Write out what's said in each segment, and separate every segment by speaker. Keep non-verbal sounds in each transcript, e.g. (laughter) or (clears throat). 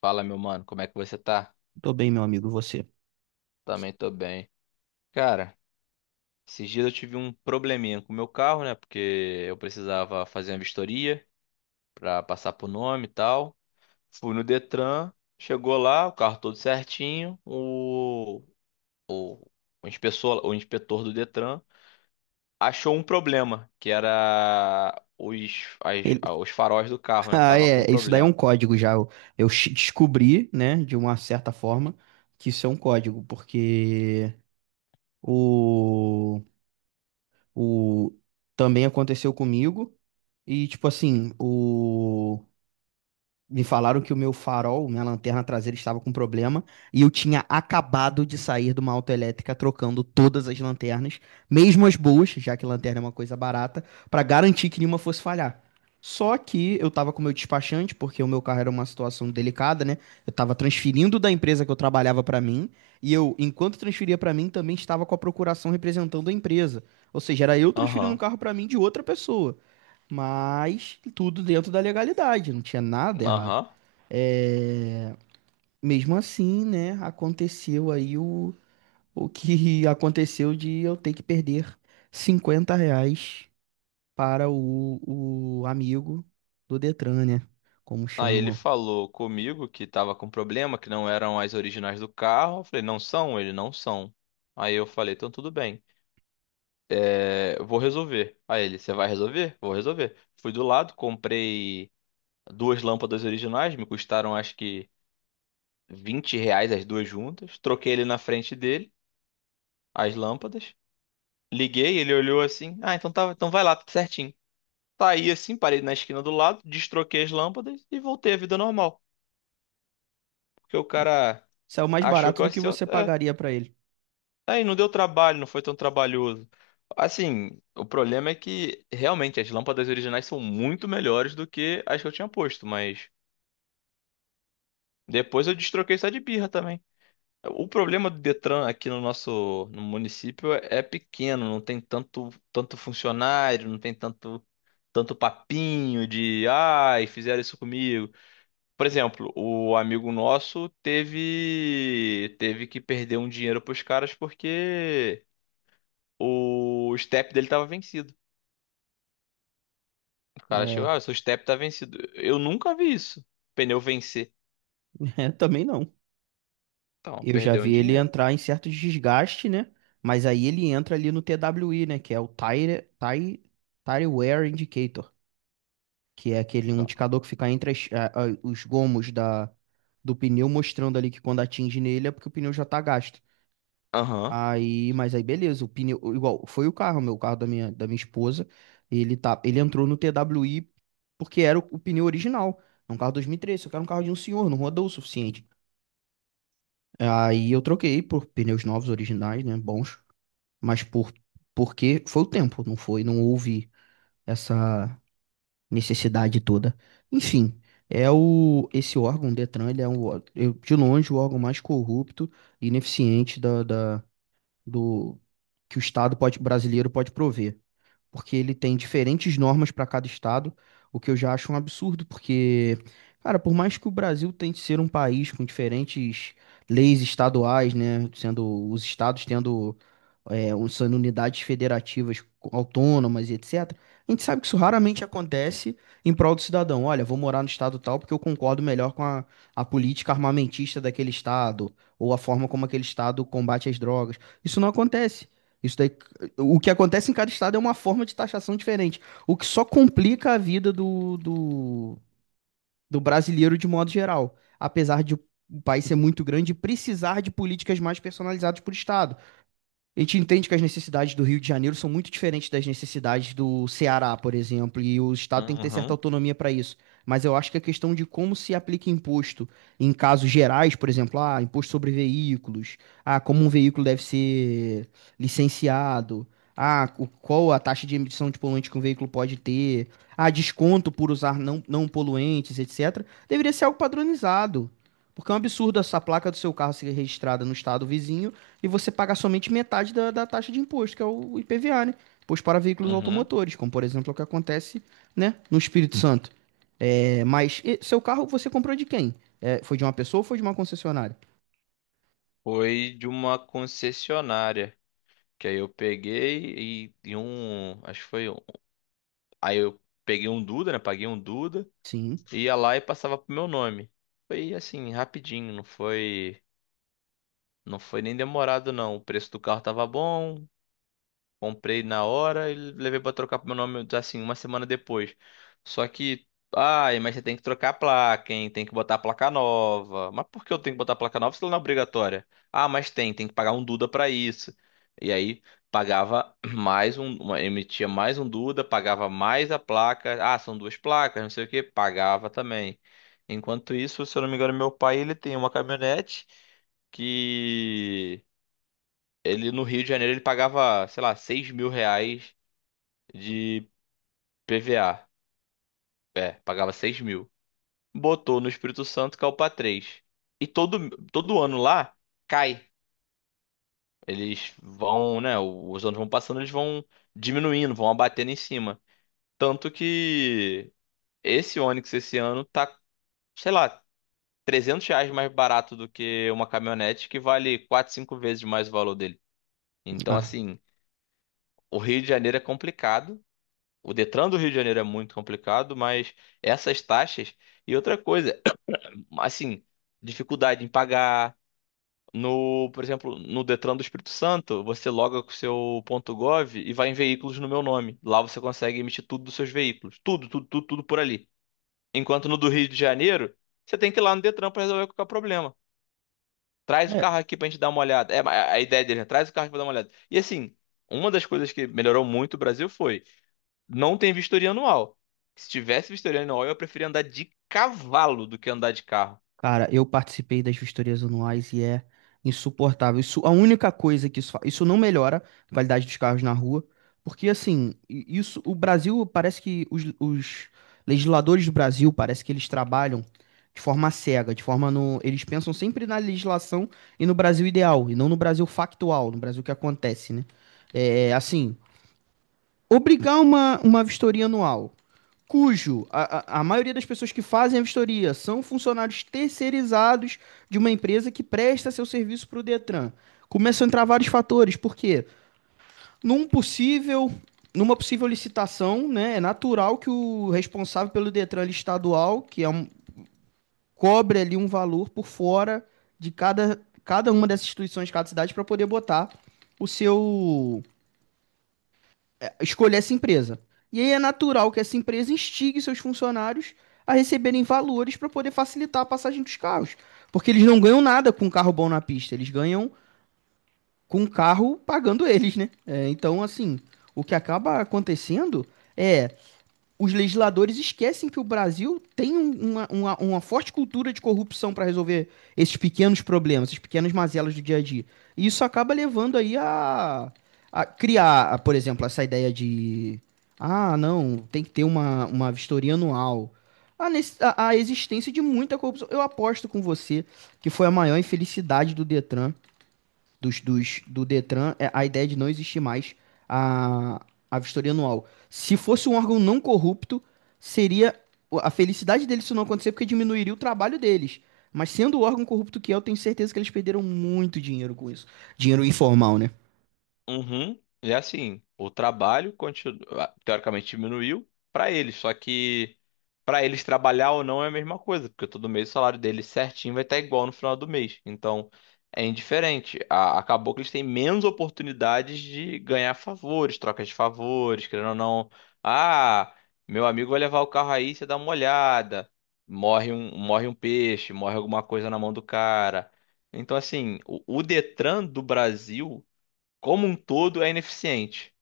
Speaker 1: Fala, meu mano, como é que você tá?
Speaker 2: Tô bem, meu amigo, você.
Speaker 1: Também tô bem. Cara, esses dias eu tive um probleminha com o meu carro, né? Porque eu precisava fazer uma vistoria pra passar por nome e tal. Fui no Detran, chegou lá, o carro todo certinho. O, o inspetor do Detran achou um problema, que era
Speaker 2: Ele... (laughs)
Speaker 1: os faróis do carro, né?
Speaker 2: Ah,
Speaker 1: Tava com
Speaker 2: é, isso daí é um
Speaker 1: problema.
Speaker 2: código já. Descobri, né, de uma certa forma, que isso é um código, porque o, o também aconteceu comigo e tipo assim, o. Me falaram que o meu farol, minha lanterna traseira estava com problema e eu tinha acabado de sair de uma autoelétrica trocando todas as lanternas, mesmo as boas, já que lanterna é uma coisa barata, para garantir que nenhuma fosse falhar. Só que eu estava com o meu despachante, porque o meu carro era uma situação delicada, né? Eu estava transferindo da empresa que eu trabalhava para mim e eu, enquanto transferia para mim, também estava com a procuração representando a empresa. Ou seja, era eu transferindo um
Speaker 1: Aham,
Speaker 2: carro para mim de outra pessoa. Mas tudo dentro da legalidade, não tinha nada errado.
Speaker 1: aham.
Speaker 2: É, mesmo assim, né, aconteceu aí o que (laughs) aconteceu de eu ter que perder 50 reais para o amigo do Detran, né, como
Speaker 1: Aí ele
Speaker 2: chamam.
Speaker 1: falou comigo que tava com problema, que não eram as originais do carro. Eu falei, não são? Ele, não são. Aí eu falei, então tudo bem. É, eu vou resolver. Aí ele, você vai resolver? Vou resolver. Fui do lado, comprei duas lâmpadas originais, me custaram acho que R$ 20 as duas juntas. Troquei ele na frente dele, as lâmpadas. Liguei, ele olhou assim, ah, então tá, então vai lá, tudo certinho. Saí assim, parei na esquina do lado, destroquei as lâmpadas e voltei à vida normal. Porque o cara
Speaker 2: Saiu mais
Speaker 1: achou que
Speaker 2: barato
Speaker 1: eu
Speaker 2: do
Speaker 1: ia
Speaker 2: que
Speaker 1: ser.
Speaker 2: você pagaria para ele.
Speaker 1: Aí não deu trabalho, não foi tão trabalhoso. Assim, o problema é que realmente as lâmpadas originais são muito melhores do que as que eu tinha posto, mas depois eu destroquei só de birra também. O problema do Detran aqui no município é pequeno, não tem tanto funcionário, não tem tanto papinho de ai, fizeram isso comigo. Por exemplo, o amigo nosso teve que perder um dinheiro pros caras porque o step dele tava vencido. O cara chegou,
Speaker 2: É,
Speaker 1: ah, seu step tá vencido. Eu nunca vi isso. Pneu vencer.
Speaker 2: (laughs) é, também não.
Speaker 1: Então,
Speaker 2: Eu já
Speaker 1: perdeu um
Speaker 2: vi ele
Speaker 1: dinheiro.
Speaker 2: entrar em certo desgaste, né, mas aí ele entra ali no TWI, né, que é o Tire Wear Indicator, que é aquele um
Speaker 1: Então,
Speaker 2: indicador que fica entre os gomos da, do pneu, mostrando ali que quando atinge nele é porque o pneu já tá gasto.
Speaker 1: aham,
Speaker 2: Aí, mas aí beleza, o pneu, igual, foi o carro, meu o carro da minha esposa, ele entrou no TWI porque era o pneu original, é um carro 2013, só que era um carro de um senhor, não rodou o suficiente. Aí eu troquei por pneus novos, originais, né, bons, mas porque foi o tempo, não houve essa necessidade toda. Enfim, é o esse órgão, o Detran, ele é um, de longe o órgão mais corrupto e ineficiente da, da- do que o Estado pode, brasileiro pode prover, porque ele tem diferentes normas para cada estado, o que eu já acho um absurdo, porque, cara, por mais que o Brasil tente ser um país com diferentes leis estaduais, né, sendo os estados tendo sendo unidades federativas autônomas e etc. A gente sabe que isso raramente acontece em prol do cidadão. Olha, vou morar no estado tal porque eu concordo melhor com a política armamentista daquele estado, ou a forma como aquele estado combate as drogas. Isso não acontece. Isso daí, o que acontece em cada estado é uma forma de taxação diferente, o que só complica a vida do brasileiro de modo geral, apesar de o país ser muito grande e precisar de políticas mais personalizadas por estado. A gente entende que as necessidades do Rio de Janeiro são muito diferentes das necessidades do Ceará, por exemplo, e o Estado tem que ter certa
Speaker 1: aham,
Speaker 2: autonomia para isso. Mas eu acho que a questão de como se aplica imposto em casos gerais, por exemplo, ah, imposto sobre veículos, ah, como um veículo deve ser licenciado, ah, qual a taxa de emissão de poluente que um veículo pode ter, ah, desconto por usar não poluentes, etc., deveria ser algo padronizado. Porque é um absurdo essa placa do seu carro ser registrada no estado vizinho e você paga somente metade da taxa de imposto, que é o IPVA, né? Imposto para veículos
Speaker 1: aham.
Speaker 2: automotores, como por exemplo é o que acontece, né, no Espírito Santo. É, mas e, seu carro você comprou de quem? É, foi de uma pessoa ou foi de uma concessionária?
Speaker 1: Foi de uma concessionária. Que aí eu peguei e um. Acho que foi um. Aí eu peguei um Duda, né? Paguei um Duda.
Speaker 2: Sim.
Speaker 1: Ia lá e passava pro meu nome. Foi assim, rapidinho. Não foi. Não foi nem demorado, não. O preço do carro tava bom. Comprei na hora e levei pra trocar pro meu nome assim uma semana depois. Só que, ai, mas você tem que trocar a placa, hein? Tem que botar a placa nova. Mas por que eu tenho que botar a placa nova se ela não é obrigatória? Ah, mas tem que pagar um Duda pra isso. E aí pagava (clears throat) emitia mais um Duda, pagava mais a placa. Ah, são duas placas, não sei o que, pagava também. Enquanto isso, se eu não me engano, meu pai ele tem uma caminhonete que ele no Rio de Janeiro ele pagava, sei lá, R$ 6.000 de PVA. É, pagava 6.000. Botou no Espírito Santo, caiu pra 3. E todo ano lá cai. Eles vão, né? Os anos vão passando, eles vão diminuindo, vão abatendo em cima. Tanto que esse Onix esse ano tá, sei lá, R$ 300 mais barato do que uma caminhonete que vale 4, 5 vezes mais o valor dele. Então,
Speaker 2: Ah,
Speaker 1: assim, o Rio de Janeiro é complicado. O Detran do Rio de Janeiro é muito complicado, mas essas taxas e outra coisa, (clears throat) assim, dificuldade em pagar no, por exemplo, no Detran do Espírito Santo, você loga com o seu ponto .gov e vai em veículos no meu nome. Lá você consegue emitir tudo dos seus veículos, tudo, tudo, tudo, tudo por ali. Enquanto no do Rio de Janeiro, você tem que ir lá no Detran para resolver qualquer problema. Traz o
Speaker 2: é.
Speaker 1: carro aqui pra gente dar uma olhada. É a ideia dele, né? Traz o carro aqui pra dar uma olhada. E assim, uma das coisas que melhorou muito o Brasil foi não tem vistoria anual. Se tivesse vistoria anual, eu preferia andar de cavalo do que andar de carro.
Speaker 2: Cara, eu participei das vistorias anuais e é insuportável. Isso, a única coisa que isso não melhora a qualidade dos carros na rua, porque assim, isso, o Brasil parece que os legisladores do Brasil parece que eles trabalham de forma cega, de forma no, eles pensam sempre na legislação e no Brasil ideal, e não no Brasil factual, no Brasil que acontece, né? É, assim, obrigar uma vistoria anual cujo a maioria das pessoas que fazem a vistoria são funcionários terceirizados de uma empresa que presta seu serviço para o Detran. Começam a entrar vários fatores, porque num possível, numa possível licitação, né, é natural que o responsável pelo Detran estadual, que é um, cobre ali um valor por fora de cada uma dessas instituições, de cada cidade, para poder botar o seu escolher essa empresa. E aí é natural que essa empresa instigue seus funcionários a receberem valores para poder facilitar a passagem dos carros. Porque eles não ganham nada com um carro bom na pista, eles ganham com o carro pagando eles, né? É, então, assim, o que acaba acontecendo é os legisladores esquecem que o Brasil tem uma forte cultura de corrupção para resolver esses pequenos problemas, essas pequenas mazelas do dia a dia. E isso acaba levando aí a criar, por exemplo, essa ideia de ah, não, tem que ter uma vistoria anual. A existência de muita corrupção. Eu aposto com você que foi a maior infelicidade do Detran do Detran é a ideia de não existir mais a vistoria anual. Se fosse um órgão não corrupto, seria a felicidade deles se não acontecer, porque diminuiria o trabalho deles. Mas sendo o órgão corrupto que é, eu tenho certeza que eles perderam muito dinheiro com isso. Dinheiro informal, né?
Speaker 1: Uhum. E assim, o trabalho continua, teoricamente diminuiu para eles, só que para eles trabalhar ou não é a mesma coisa, porque todo mês o salário deles certinho vai estar igual no final do mês. Então, é indiferente. A- Acabou que eles têm menos oportunidades de ganhar favores, trocas de favores, querendo ou não. Ah, meu amigo vai levar o carro aí, você dá uma olhada. Morre um peixe, morre alguma coisa na mão do cara. Então, assim, o Detran do Brasil como um todo é ineficiente.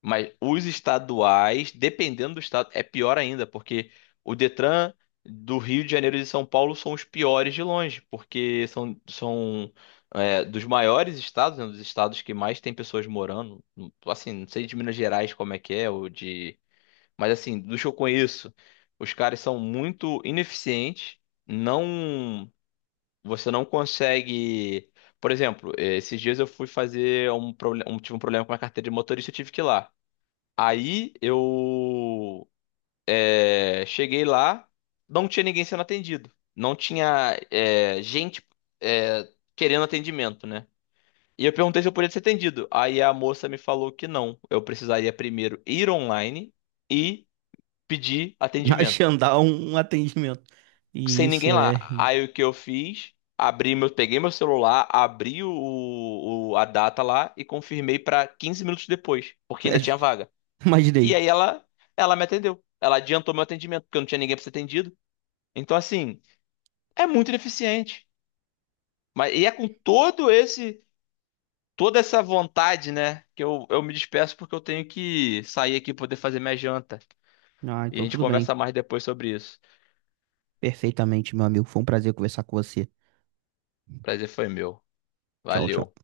Speaker 1: Mas os estaduais, dependendo do estado, é pior ainda, porque o Detran do Rio de Janeiro e de São Paulo são os piores de longe, porque são dos maiores estados, né, dos estados que mais tem pessoas morando. Assim, não sei de Minas Gerais como é que é, ou de. Mas assim, dos que eu conheço, os caras são muito ineficientes, não. Você não consegue. Por exemplo, esses dias eu fui fazer tive um problema com a carteira de motorista, eu tive que ir lá. Aí eu cheguei lá, não tinha ninguém sendo atendido. Não tinha gente eh, querendo atendimento, né? E eu perguntei se eu podia ser atendido. Aí a moça me falou que não. Eu precisaria primeiro ir online e pedir
Speaker 2: (laughs)
Speaker 1: atendimento.
Speaker 2: Agendar um atendimento. E
Speaker 1: Sem
Speaker 2: isso
Speaker 1: ninguém
Speaker 2: é.
Speaker 1: lá. Aí o que eu fiz? Abri meu, peguei meu celular, abri a data lá e confirmei pra 15 minutos depois, porque
Speaker 2: É,
Speaker 1: ainda tinha vaga. E
Speaker 2: imaginei.
Speaker 1: aí ela me atendeu. Ela adiantou meu atendimento, porque eu não tinha ninguém pra ser atendido. Então assim, é muito ineficiente. Mas e é com todo esse toda essa vontade, né, que eu me despeço porque eu tenho que sair aqui poder fazer minha janta.
Speaker 2: Ah,
Speaker 1: E a
Speaker 2: então
Speaker 1: gente
Speaker 2: tudo bem.
Speaker 1: conversa mais depois sobre isso.
Speaker 2: Perfeitamente, meu amigo. Foi um prazer conversar com você.
Speaker 1: Prazer foi meu.
Speaker 2: Tchau,
Speaker 1: Valeu.
Speaker 2: tchau.